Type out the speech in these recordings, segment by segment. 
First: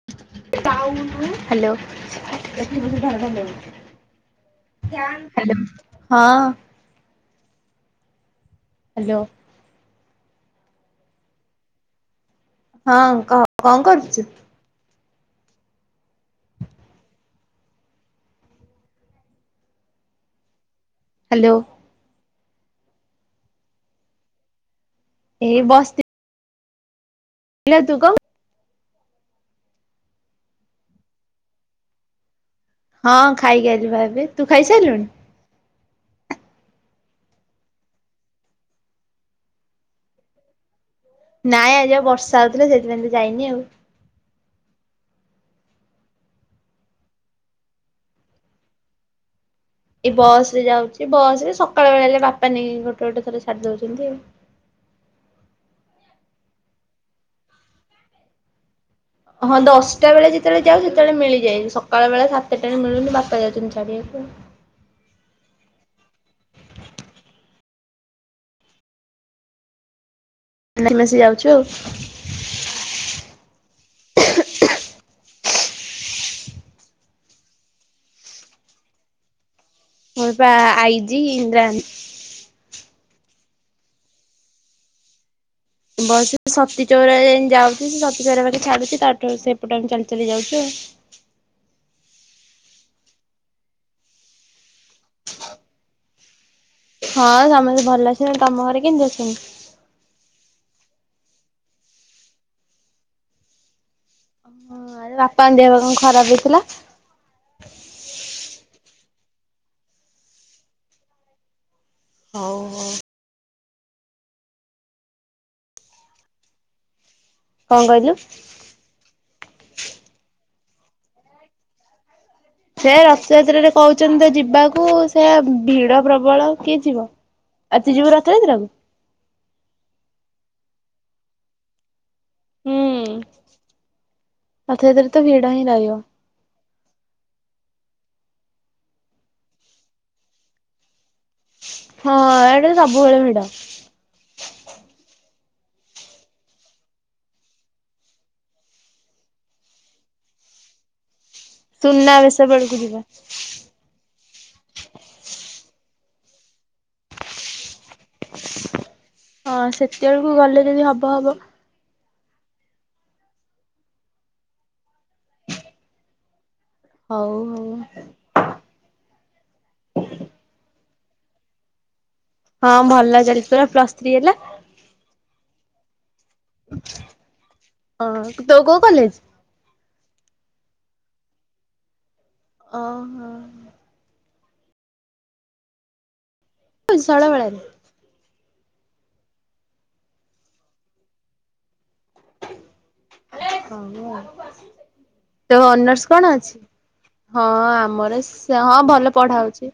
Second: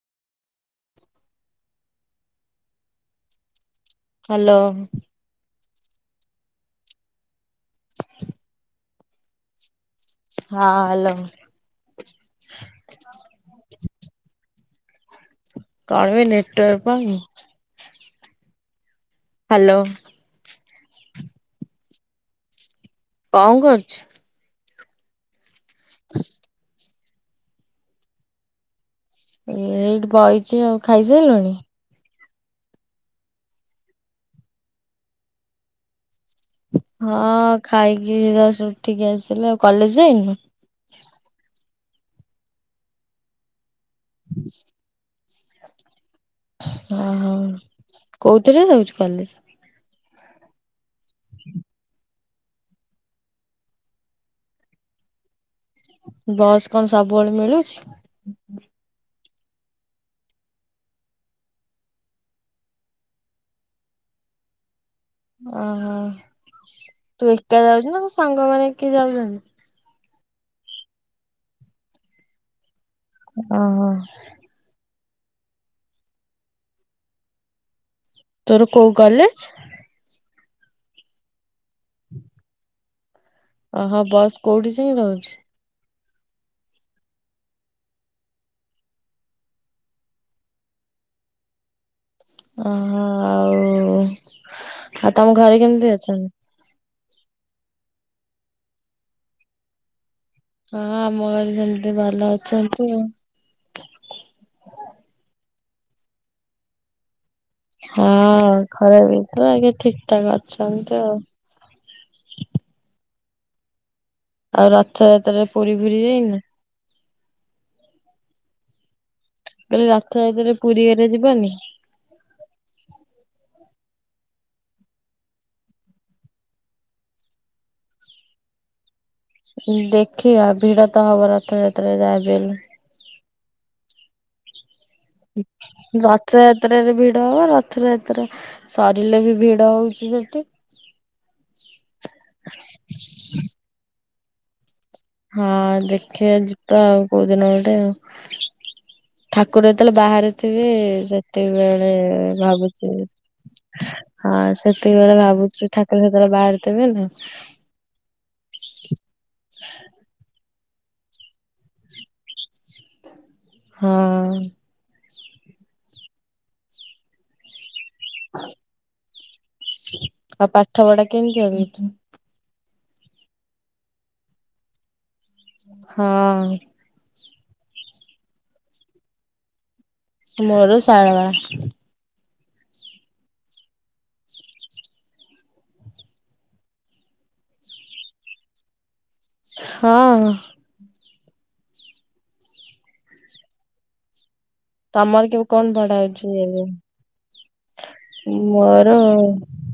[unintelligible] Hello? Hello. Hello ହଁ। Hello. ହଁ hello. ହଁ କ କଣ କରୁଚୁ? କଇବି ନେଟୱପ [unintelligible] ହ୍ୟାଲୋ। ହ୍ୟାଲୋ। କଣ କରୁଚୁ? ଏଇ ବ [inaudible] ନିଲ ତୁକ [unintelligible] ଏ ଏଇଠି ବହିଛି ଆଉ ଖାଇସାରିଲୁଣି? ହଁ ଖାଇକି ଆଇଲି ବା ଏବେ ତୁ ଖାଇସାରିଲୁଣି? ହଁ ଖାଇକି ଜଷ୍ଟ ଉଠିକି ଆସିଲେ ଆଉ କଲେଜ ଯାଇନୁ? ନାଇଁ ଆଜିଉ ବର୍ଷା ହଉଥିଲା ସେଥିପାଇଁ ତ ଯାଇନି ଆଉ। ହୁଁ ଅ ହଁ କୋଉଥିରେ ଯାଉଚୁ କଲେଜେ? ଏଇ ବସ ରେ ଯାଉଚି ବସ ରେ ସକାଳ ବେଳେ ହେ ବାପା ନେଇକି ଗୋଟେ ଗୋଟେ ଥର ଛାଡି ଦଉଚନ୍ତି ଆଉ। ବସ୍ କଣ ସବୁବେଳେ ମିଳୁଚି? ହଁ ଦଶଟା ବେଳେ ଯେତେବେଳେ ଯାଉ ସେତେବେଳେ ମିଳିଯାଏ ସକାଳ ବେଳେ ସାତଟାରେ ମିଳୁନି ବାପା ଯାଉଚନ୍ତି ଛାଡ଼ି। ଦେଖେ ଅ ତୁ ଏକା ଯାଉଚୁ ନା ତୋ ସାଙ୍ଗ ମାନେଏ ଯାଉଚନ୍ତି? ନା ମିଶି ଯାଉଚୁ ଆଉ। ଅ। ତୋର କୋଉ କଲେଜେ? ମୋର ପା ଆଇଜିି ଇନ୍ଦ୍ରାଗାନ୍ଧି। ଓ ହଁ ବସ୍ କୋଉଠି ଯାଇ ରହୁଚି? ବସ ସତୀ ଚଉରା ଯାଏ ଯାଉଚି ସେ ସତୀ ଚଉରା ପାଖେ ଛାଡୁଚି ତାଠୁ ସେପଟ ଆ ଚାଲି ଚାଲି ଯାଉଚୁ ଆଉ। ଅ ହଁ ଆଉ ଆଉ ତମ ଘରେ କେମିତି ଅଛନ୍ତି? ହଁ ସମସ୍ତେ ଭଲ ଆସଛନ୍ତି ତମ ଘରେ କେମିତି ଅଛନ୍ତି? ହଁ ଆମ ଘରେ ସେମେତେ ଭଲ ଅଛନ୍ତି। ହଁ ଆରେ ବାପାଙ୍କ ଦେହ କଣ ଖରାପ ହେଇଥିଲା? ହଁ ଖରାପେ ହେଇଥିଲା ଏବେ ଠିକି ଠାକ ଅଛନ୍ତି ଆଉ। ହଉ। ଆଉ ରଥଯାତ୍ରାରେ ପୁରୀ ଫୁରି ଦେଇନୁ? କଣ କହିଲୁ? ମୁଁ କହିଲି ରଥଯାତ୍ରା ରେ ପୁରୀ ହେରିକା ଯିବନି? ସେ ରଥଯାତ୍ରରେ କହୁଛନ୍ତି ଯିବାକୁ ସେ ଭିଡ ପ୍ରବଳ କିଏ ଯିବ। ଆଉ ତୁ ଯିବୁ ରଥ ଯାତ୍ରାକୁ? ଦେଖିବା ଭିଡ ତ ହବ ରଥଯାତ୍ରାରେ ଯାହାବି ହେଲେ। ହୁଁ ରଥ ଯାତ୍ରା ରତ ରଥ ଯାତ୍ରରେ ଭିଡ ହବ ରଥ ଯାତ୍ରା ସରିଲେ ବି ଭିଡ ହଉଚି ସେଠି। ହଁ ଇଆଡେ ସବୁବେଳେ ଭିଡ। ହଁ ଦେଖିବା ଯିବା ଆଉ କୋଉ ଦିନ ଗଟେ ଆଉ। ଠାକୁର ଯେତେବେଳେ ବାହାରେ ଥିବେ ସେତେବେଳେ ସୁନାବେଶ ବେଳକୁ ଭାବୁଚି ଯିବା। ହଁ ସେତିକି ବେଳେ ଭାବୁଚି ଠାକୁର ସେତେବେଳେ ବାହାରେ ଥିବେ ନା ହଁ ସେତେବେଳକୁ ଗଲେ ଯଦି ହବ ହବ। ହଁ। ହଉ ଆଉ। ଆଉ ପାଠ ପଢା କେମିତି [unintelligible] ହଁ ଭଲ ଚାଲିଛି ପରା ପ୍ଲସ୍ ଥ୍ରୀ ହେଲା। ହଁ। ହଁ ତୋ କଉ କଲେଜ? ମୋର ଶାରଳା। ଅହଁ ଶୈଳବାଳାରେ ହଁ। ହଉ ଆଉ ତମର କେବେ ତୋ କଣ ପଢ଼ା ଅନର୍ସ କଣ ହଉଛି ଅଛି? ଏବେ? ହଁ ଆମର ସେ ହଁ ମୋର ଭଲ ପଢା ହଉଛି।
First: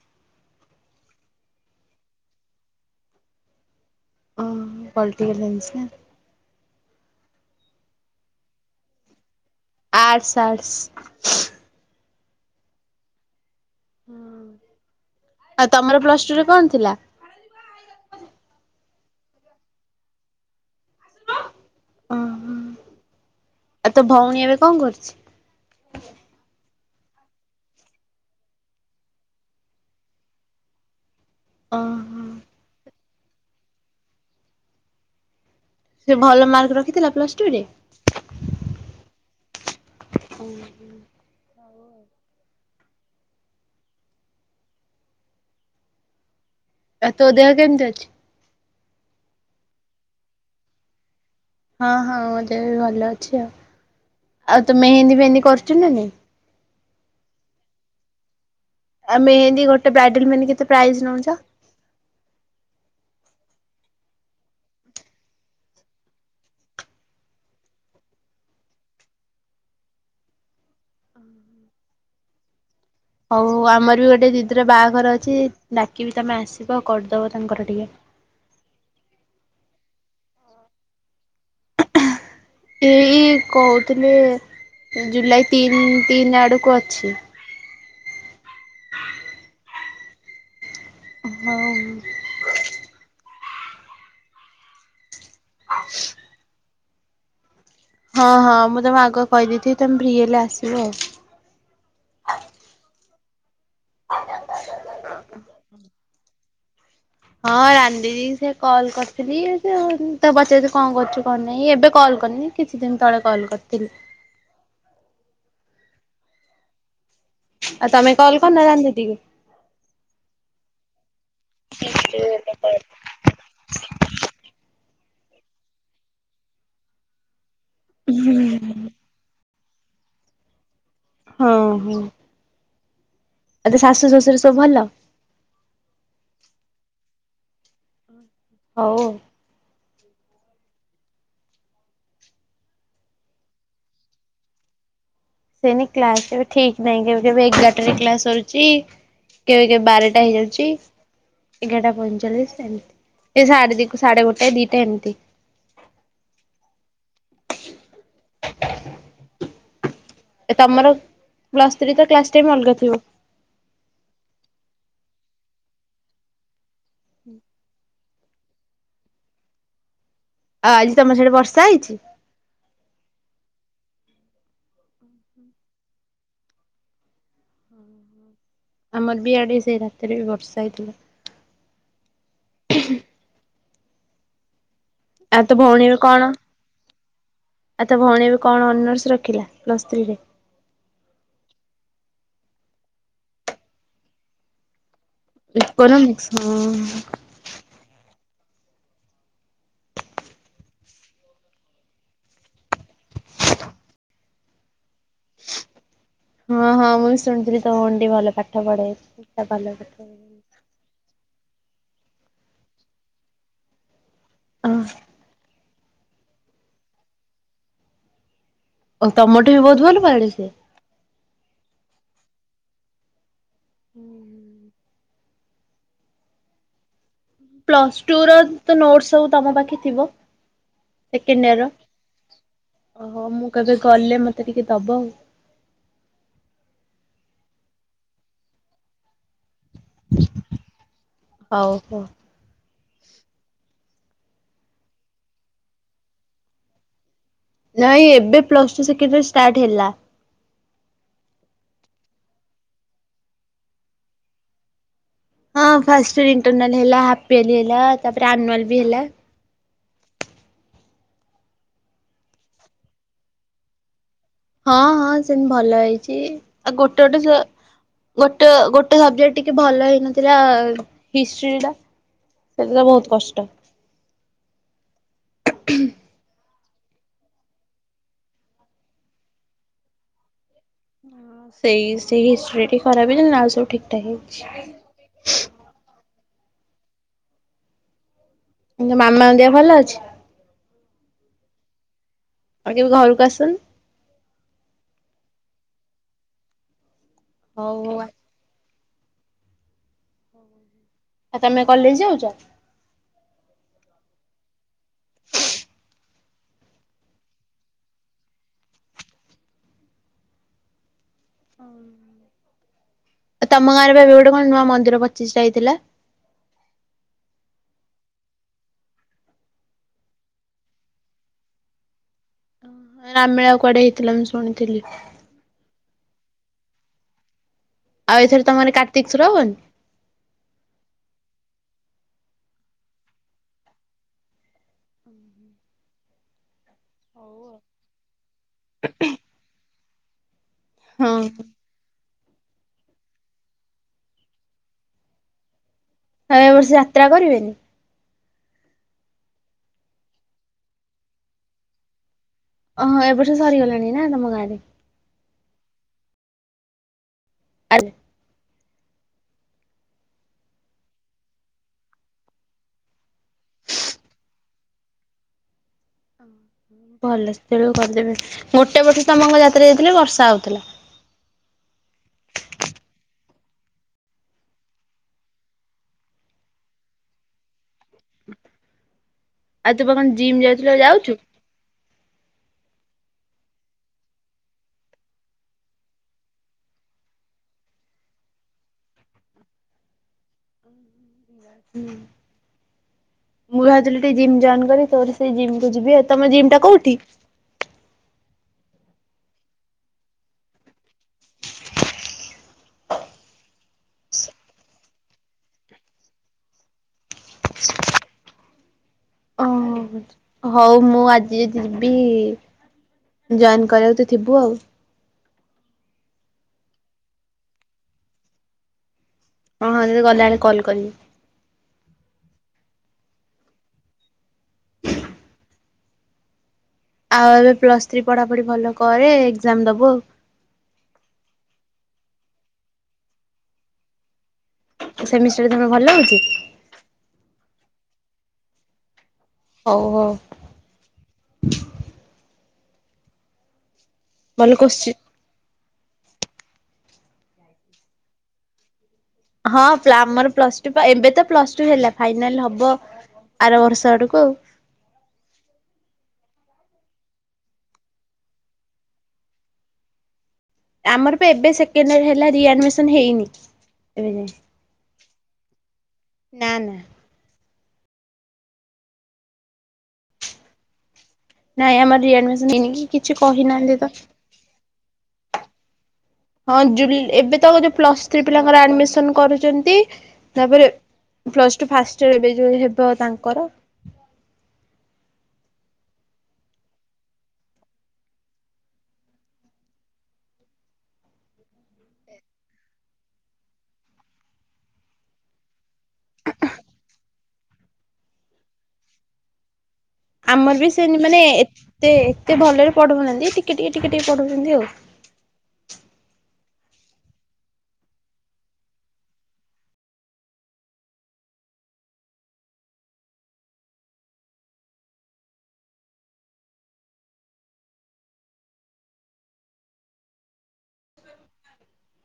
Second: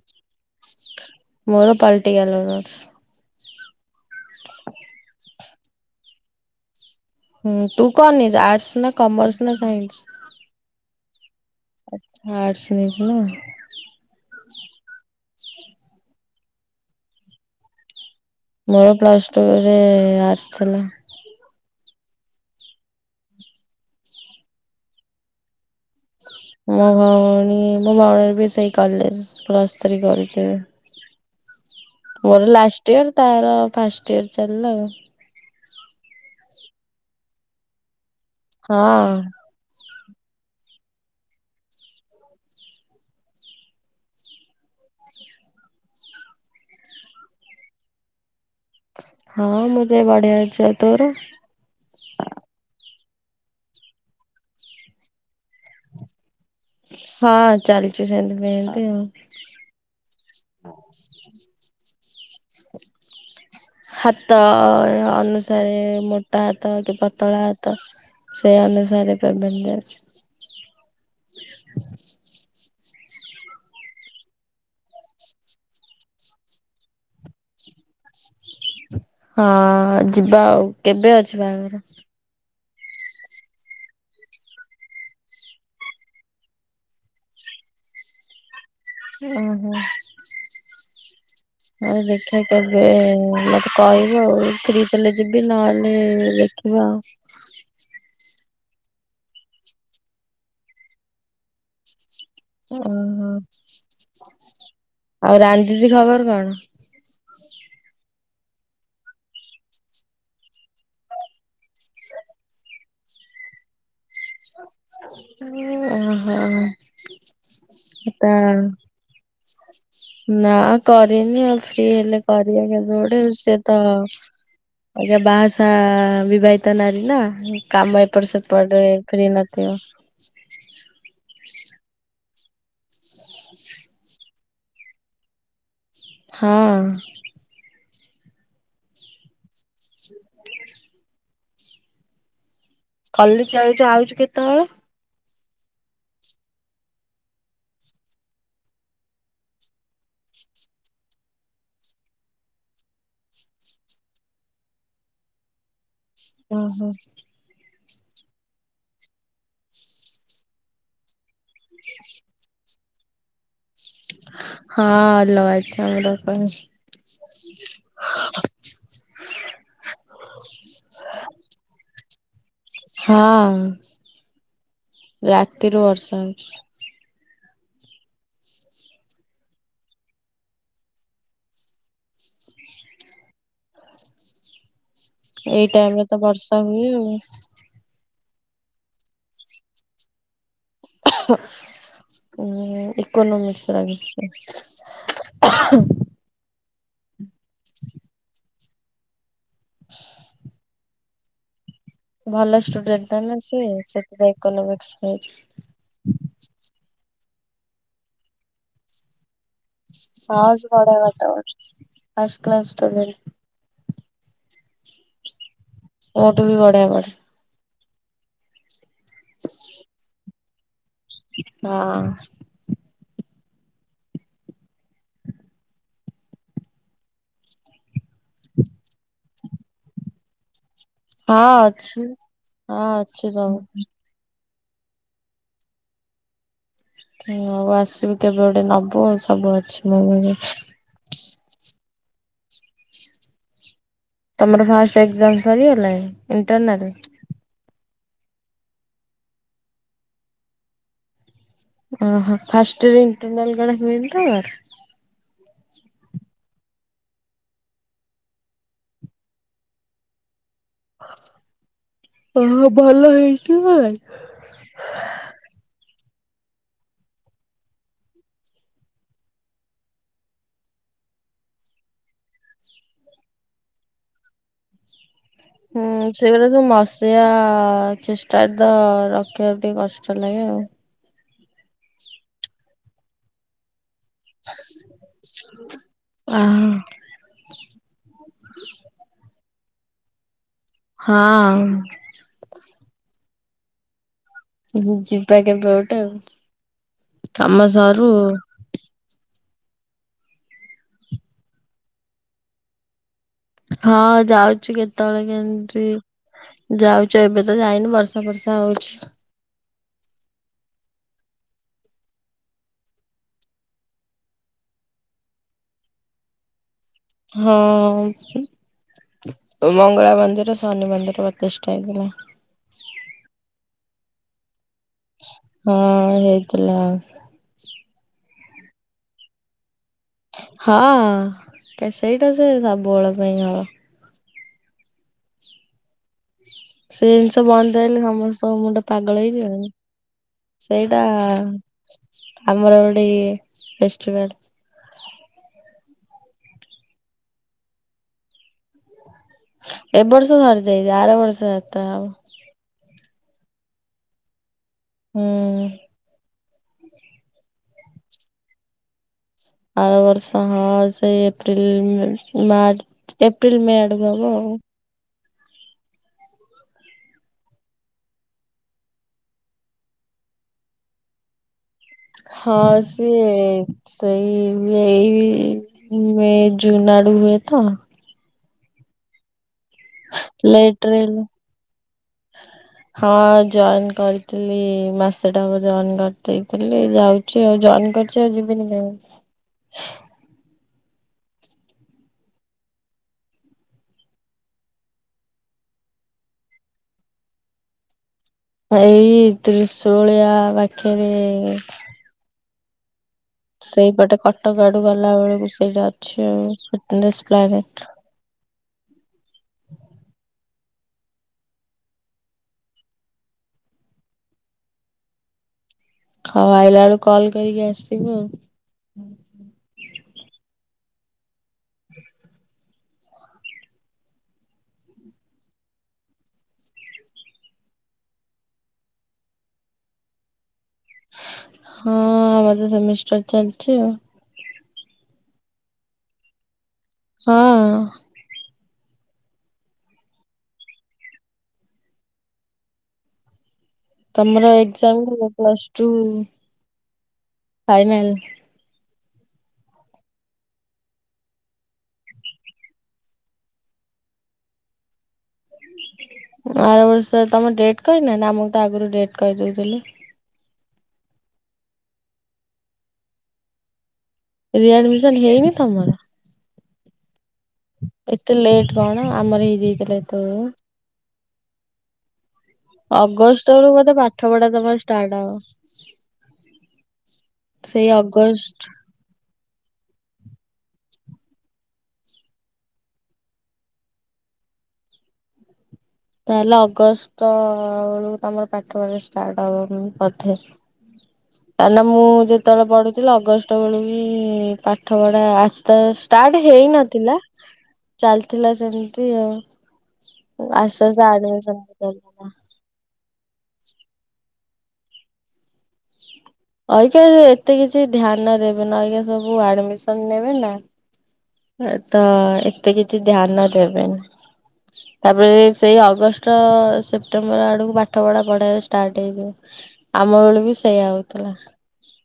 ମୋର ପଲଟିକାଲ୍ ଅର୍ନସ। ହଁ ପଲିଟିକାଲ ସାଇନ୍ସ ନା? ହୁଁ ତୁ କଣ ନେଇଛୁ ଆର୍ଟସ ନା କମର୍ସ? ନା ସାଇନ୍ସ? Arts arts. ଆର୍ଟସ ନେଇଛି ନା। ହୁଁ ଆଉ ତମର ପ୍ଲସ ଟୁ ରେ କଣ ଥିଲା? ମୋର ପ୍ଲସ ଟୁରେ ଆର୍ଟସ୍ ଥିଲା। ଓହୋ, ଆଉ ତୋ ଭଉଣୀ ଏବେ କଣ କରୁଛି? ମୋ ଭଉଣୀ ମୋ ଭଉଣୀ ବି ସେଇ କଲେଜ ପ୍ଲସ୍ ଥ୍ରୀ କରୁଛି ଏବେ। ଅଁ ମୋର ଲାଷ୍ଟ ଇୟର ତାର ଫାଷ୍ଟ ଇୟର ଚାଲିଲା ଆଉ। ସେ ଭଲ ମାର୍କ ରଖିଥିଲା ପ୍ଲସ ଟୁ ରେ। ହଁ। ହଁ ହଁ ଆଉ ତୋ ଦେହ କେମିତି ଅଛି? ହଁ ମୋ ଦେହ ବଢିଆ ଅଛି ଆଉ ତୋର? ହଁ ହଁ ମୋ ଦେହ ବି ଭଲ ଅଛି ଆଉ, ଆଉ ତୁ ମେହେନ୍ଦୀ ଫେହେନ୍ଦୀ କରୁଛୁ ନାଁ ନାଇଁ? ହଁ ଚାଲିଛି ସେଥିପାଇଁ ସେମିତି ଆଉ। ମେହେନ୍ଦୀ ଗୋଟେ ବ୍ରାଇଡାଲ ମେହେନ୍ଦି ମାନେ କେତେ ପ୍ରାଇସ ନଉଛ? ହାତ ଅନୁସାରେ ମୋଟା ହାତ କି ପତଳା ହାତ? ସେଇ ଅନୁସାରେ [unintelligible] ହଉ ଆମର ବି ଗୋଟେ ଦିଦିର ବାହାଘର ଅଛି ଡାକିବି ତମେ ଆସିବ କରିଦବ ତାଙ୍କର ଟିକେ। ହଁ ଯିବା ଆଉ, କେବେ ଅଛି ବାହାଘର? ଏଇ କହୁଥିଲେ ଜୁଲାଇ ତିନି ତିନି ଆଡ଼କୁ ଅଛି। ଉଁ ହୁଁ। ହଉ। ଠିକ୍ ଅଛି ମତେ କହିବୁ ଆଉ ଫ୍ରି ଥିଲେ ଯିବି ନହେଲେ ଦେଖିବା ଆଉ। ହଁ ହଁ ମୁଁ ତମକୁ ଆଗୁଆ କହିଦେଇଥିବି ତମେ ଫ୍ରି ହେଲେ ଆସିବ ଆଉ। ଉଁ ହୁଁ, ଆଉ ରାନି ଦିଦି ଖବର କଣ? ହଁ ରାନି ଦିଦି ସେ କଲ୍ କରିଥିଲି ସେ ତାକୁ ପଚାରୁଥିଲି କଣ କରୁଛୁ କଣ ନାହିଁ, ଏବେ କଲ କରିନି। କିଛି ଦିନ ତଳେ କଲ୍ କରିଥିଲି। ଉଁ ଓ ହୋ, ଆଉ ତମେ ହେତା କଲ୍ [unintelligible] ନା କରିନି ଆଉ ଫ୍ରି ହେଲେ କରିବା କେବେ ଗୋଟେ ସେ ତ ଏ ଯେ ବାହାସାଆ ବିବାହିତ ନାରୀ ନା ହୁ କାମ ଏଟପ ସେପଟ ଫ୍ରି ନଥିବ। ହଁ, ହଁ। ହଁ ଆଉ ତ ଶାଶ ଶ୍ୱଶୁର ସବୁ ଭଲ? ହଁ। ହଉ। ହ କଲେଜ୍ ଯାଉଛୁ ଆଉଛୁ କେତେବେଳେ? ସେନି କ୍ଲାସ୍ କେବେ ଠିକ ନାହିଁ, କେବେ କେବେ ଏଗାରଟରେ କ୍ଲାସ୍ ସରୁଛି। କେବେ କେବେ ବାରଟା ହେଇଯାଉଛି। ଏଗାରଟା ପଇଁଚାଳିଶ ଏମିତି, ଏ ସାଡେ ଦି ସାଡେ ଗୋଟେ ଦିଟା ଏମିତି। ଓ ହୋ। ଏ ତୋମର ପ୍ଲସ୍ ଥ୍ରୀ ତ କ୍ଲାସ୍ ଟାଇମ୍ ଅଲଗା ଥିବ? ହଁ ଅଲଗା ଛମର ପାଇଁ। ହୁଁ। ଅ, ଆଜି ତୋମର ସେଇଠି ବର୍ଷା ହେଇଛି? ହଁ ରାତିରୁ ବର୍ଷା ହଉଛି। ହୁଁ, ହୁଁ। ଆମର ବି ଇଆଡ଼େ ସେଇ ରାତିରେ ବି ବର୍ଷା ହେଇଥିଲା। ହଁ ଆଉ ତୋ ଏଇ ଭଉଣୀ ଟାଇମ୍ ଏବେ ରେ ତ କଣ ବର୍ଷା ହୁଏ ଆଉ। ଆଉ ତ ଭଉଣୀ ଏବେ କଣ ଅନର୍ସ ରଖିଲା ପ୍ଲସ୍ ଥ୍ରୀରେ? ଉଁ, ଇକୋନମିକ୍ସ ରଖିଛି। ଇକୋନମିକ୍ସ ହଁ, ହଁ। [inaudible] ଭଲ ଷ୍ଟୁଡେଣ୍ଟ ଟା ନା ସେ ସେଥିପାଇଁ ଇକୋନୋମିକ୍ସ ନେଇଛି। ହଁ ହଁ ମୁଁ ବି ଶୁଣିଥିଲି ତୋମ ଭଉଣୀ ଟି ଭଲ ପାଠ ପଢେ। [unintelligible] ହଁ ସେ ପଢେ ପାଠ ଫାଷ୍ଟ କ୍ଲାସ୍ ଷ୍ଟୁଡେଣ୍ଟ। ଅଁ, ମୋଠୁ ବି ବଢିଆ ପଢେ। ଓ ତମୋଠୁ ବି ବହୁତ ଭଲ ପାଢେ ସିଏ? ହଁ। ହୁଁ। ପ୍ଲସ୍ ଟୁ ର ତ ନୋଟ୍ସ ସବୁ ତୋମ ପାଖେ ଥିବ? ସେକେଣ୍ଡ ହଁ ଇୟର୍ ଅଛି ହଁ ଓହୋ, ଅଛି ମୁଁ ସବୁ। କେବେ ଗଲେ ମୋତେ ଟିକେ ଦବ ଆଉ। ହଁ ଆଉ ଆସିକି କେବେ ଗୋଟେ ନବ ଆଉ ସବୁ ଅଛି ମୋ ପାଖେ। ହଉ ହୋ ତୋମର ଫାଷ୍ଟ ଏକ୍ଜାମୂ ସରିଗଲାଣି ଇଣ୍ଟରନାଲ୍? ନାଇଁ ଏବେ plus two second year start ହେଲା। ଓହୋ, ଫାଷ୍ଟ ଇୟରୂ ରେ ଇଣ୍ଟରନାଲ୍ ଗଣା ହୁଏନି ତ ହଁ ଫାଷ୍ଟ ଇୟର୍ ଇଣ୍ଟରନାଲ ହେଲା, ହାପିଆଲି ହେଲା, ତାପରେ ଆନୁଆଲ୍ ବି ହେଲା। ଓ ହଁ ଭଲ ହେଇଛି [unintelligible] ହଁ, ହଁ ସେମତି ଭଲ ହେଇଛି ଆ, ଗୋଟେ ଗୋଟେ ସେ ଗୋଟ ଗୋଟେ ସବଜେକ୍ଟ ଟିକେ ଭଲ ହେଇନଥିଲା ହିଷ୍ଟ୍ରି ଟା। ସେଗୁରା ବହୁତ୍ କଷ୍ଟ ହୁଁ ସେଗୁରା ସବୁ ମସିଆ ଚେଷ୍ଟା ତ ରଖିଆକୁ ଟିକେ କଷ୍ଟ ଲାଗେ ଆଉ ସେଇ ସେଇ ହିଷ୍ଟ୍ରି ଟି ଖରାପ ହେଇ ସବୁ ଠିକ୍ ଠାକ୍ ହେଇଚି ଆଃ ମାମାଙ୍କ ଦେହ ଭଲ ଅଛି ହଁ ଆଉ କେବେ ଘରକୁ ଆସୁନ୍ ହିଁ ଯିବା କେବେ ଗୋଟେ ଆଉ କାମ ହଉ ହଉ ଆ ସରୁ ଆଉ ତମେ କଲେଜ୍ ଯାଉଚ ହଁ ଯାଉଚି କେତେଅଳେ କେମିତି ଯାଉଛି ଏବେ ତ ଯାଇନି ବର୍ଷା ଫର୍ଷା ହଉଛି ଆ ତମ ଗାଁରେ ଏବେ ଗୋଟେ କଣ ନୂଆ ମନ୍ଦିର ପଚିଷ୍ଟା ହେଇଥିଲା ହଁ ମଙ୍ଗଳା ମନ୍ଦିର ଶନି ମନ୍ଦିର ପ୍ରତିଷ୍ଠା ହେଇଥିଲା ନାମିଳା କୁଆଡେ ହେଇଥିଲା ମୁଁ ଶୁଣିଥିଲି ହଁ ହେଇଥିଲା ଆଉ ଏଥରେ ତମର କାର୍ତ୍ତିକସ୍ୱର ହବନି ହଁ ସେଇଟା ସେ ସବୁବେଳ ପାଇଁ ହବ [inaudible] ସେ ହଉ ଜିନିଷ ଆଉ। ବନ୍ଦ ହେଲେ ସମସ୍ତଙ୍କ ମୁଣ୍ଡ ପାଗଳ ହେଇ ଯିବନି ସେଇଟା ଆମର ଗୋଟି ଏ ଫେଷ୍ଟିଭାଲ ଆଉ ଏ ବର୍ଷ ଯାତ୍ରା କରିବେନି ଏବ ବର୍ଷ ସରିଯାଇଚି ଆର ବର୍ଷ ଯାତ୍ରା ହବ ଅହଁ ଏବର୍ଷ ସରିଗଲାଣି ନା ତମ ଗାଁରେ ହୁଁ [inaudible] ଆାର ବର୍ଷ ହଁ ସେ ଏପ୍ରିଲ ମାର୍ଚ୍ଚ ଏପ୍ରିିଲ୍ ମେ ଆଡ଼କୁ ହବ ଆଉ ଭଲ ସେଟେବେଳକୁ କରିଦେବି ଗୋଟେ ବର୍ଷ ତମ ଯାତ୍ରରେ ଯାଇଥିଲେ ବର୍ଷା ହଉଥିଲା ହଁ ସେ ସେଇ ଏଇ ମେ ଜୁନ ଆଡ଼ୁ ହୁଏ ତ ଆଉ ତୁ ପା କଣ ଜିମ୍ ଯାଉଥିଲୁ ଆଉ ଲେଟ୍ ରେ ଯାଉଛୁ? ହେଲେ [inaudible] ହଁ ଜଏନ୍ କରିଥିଲି ମାସେ ଟେ ହବ ମୁ ଜଏନ୍ କରିଦେଇଥିଲି ଯାଉ ଛି ଆଉ ଜଏନ୍ କରିଛି ଆଉ ଯିବିନି କାଇ [inaudible] ହୁଁ ମୁଁ ଭାବୁଥିଲି ଟିକେ ଜିମ୍ ଜଏନ୍ କରି ତୋ ସେଇ ଜିମ୍ କୁ ଯିବି ତମ ଜିମ୍ ଟା କଉଠି ଏଇ ତ୍ରିଶୁଳିଆ ପାଖରେ ସେଇପଟେ କଟକ ଆଡୁ ଗଲା ବେଳକୁ ସେଇଟା ଅଛି ଫିଟନେସ ହଉ ମୁଁ ଆଜି ଯିବି ଜଏନ କରିବାକୁ ତ ଥିବୁ ଆଉ ହୋଊ ଆଇଲା ବେଳକୁ କଲ୍ କରିକି ଆସିବୁ ଆଉ [inaudible] ହଁ ହଁ ଯଦି ଗଲାବେଳେ କଲ୍ କରିବି ଆଉ ଏବେ ପ୍ଲସ୍ ଥ୍ରୀ ପଢ଼ାପଢି ଭଲ କରେ ଏକ୍ଜାମ ଦବୁ ଆଉ ହଁ ଆମର ତ ସେମିଷ୍ଟର ଚାଲିଛି ଆଉ ସେମିଷ୍ଟାରେରେ ତମେ ଭଲ ହଉଛି? ହଁ ହଉ, ହଉ। ତମର ଭଲ କୋଶ୍ଚି ଏକ୍ଜାମ କେବେ ପ୍ଲସ୍ଟୁ ଫାଇନାଲ? ହଁ ପ୍ଲାମର ପ୍ଲସ୍ଟୁ ପା ଏବେ ତ ପ୍ଲସ୍ଟୁ ହେଲା ଫାଇନାଲ ହବ। ଆରବର୍ଷ ଆଡ଼କୁ ଆଉ। ଆର ବର୍ଷ ତମ ଡେଟ୍ କହିନାନ୍ ଆମକୁ ତ ଆଗରୁ ଡେଟ୍ କହିଦଉଥିଲେ। ଆମର ପା ଏବେ ସେକଣ୍ଡଇୟର ହେଲା ରିଆଡ଼ମିସନ ହେଇନି ଏବେଁ ଯାଏ। ରି ଆଡ଼ମିସନ ହେଇନି ତମର? ନାଁନା। ଏତେ ଲେଟ୍ କଣ ଆମର ହେଇଯାଇଥିଲା ଏତେବେଳକୁ। ନାଇଁ ଆମର ରିଆଡ଼ମିସନ ହେଇନି କି କିଛି କହିନାହାନ୍ତି ତ? ପାଠପଢ଼ା ତମର ଷ୍ଟାର୍ଟ ହବ। ହଁ ଜୁଲ୍ ଏବେତକ ଯୋଉ ସେଇ ପ୍ଲସଥ୍ରୀ ଅଗଷ୍ଟ ପିଲାଙ୍କର ଆଡ଼ମିସନ କରୁଛନ୍ତି। ତାପରେ ପ୍ଲସଟୁ ଫାଷ୍ଟଇୟର ଏବେ ଯୋଉ ହେବ ତାଙ୍କର। ତାହେଲେ ଅଗଷ୍ଟ ବେଳୁକୁ ତମର ପାଠପଢା ଷ୍ଟାର୍ଟ ହବ ବଧେ। ହୁଁ [inaudible] କାରନା ମୁଁ ଯେତେବେଳେ ପଢୁଥିଲି ଅଗଷ୍ଟ ବେଳୁ ବି ପାଠପଢ଼ା ଆସ୍ତେ ଆସ୍ ଷ୍ଟାର୍ଟ ହେଇନଥିଲା ଚାଲିଥିଲା ସେମିତି ଆଉ। ଆମର ବି ଆସ୍ତେ ସେନ୍ତି ଆସ୍ତେ ମାନେ ଆଡମିସନ ଏତେ ହେଇଗଲା। ଏତେ ଭଲରେ ପଢ଼ଉନାହାନ୍ତି ଟିକେ, ଟିକେ, ଟିକେ, ଟିକେ ପଢ଼ଉଛନ୍ତି ଆଉ। ଅଇକା ଏତେ କିଛି ଧ୍ୟାନ ଦେବେନି ଅଇକା ସବୁ ଆଡ଼ମିସନ ନେବେ ନା। ତ ଏତେ କିଛି ଧ୍ୟାନ ଦେବେନି। ତାପରେ ସେଇ ଅଗଷ୍ଟ ସେପ୍ଟେମ୍ବର ଆଡ଼କୁ ପାଠପଢ଼ା ପଢ଼ାରେ ଷ୍ଟାର୍ଟ ହେଇଯିବ। ଆମ ବେଳେବି ସେଇଆ ହଉଥିଲା।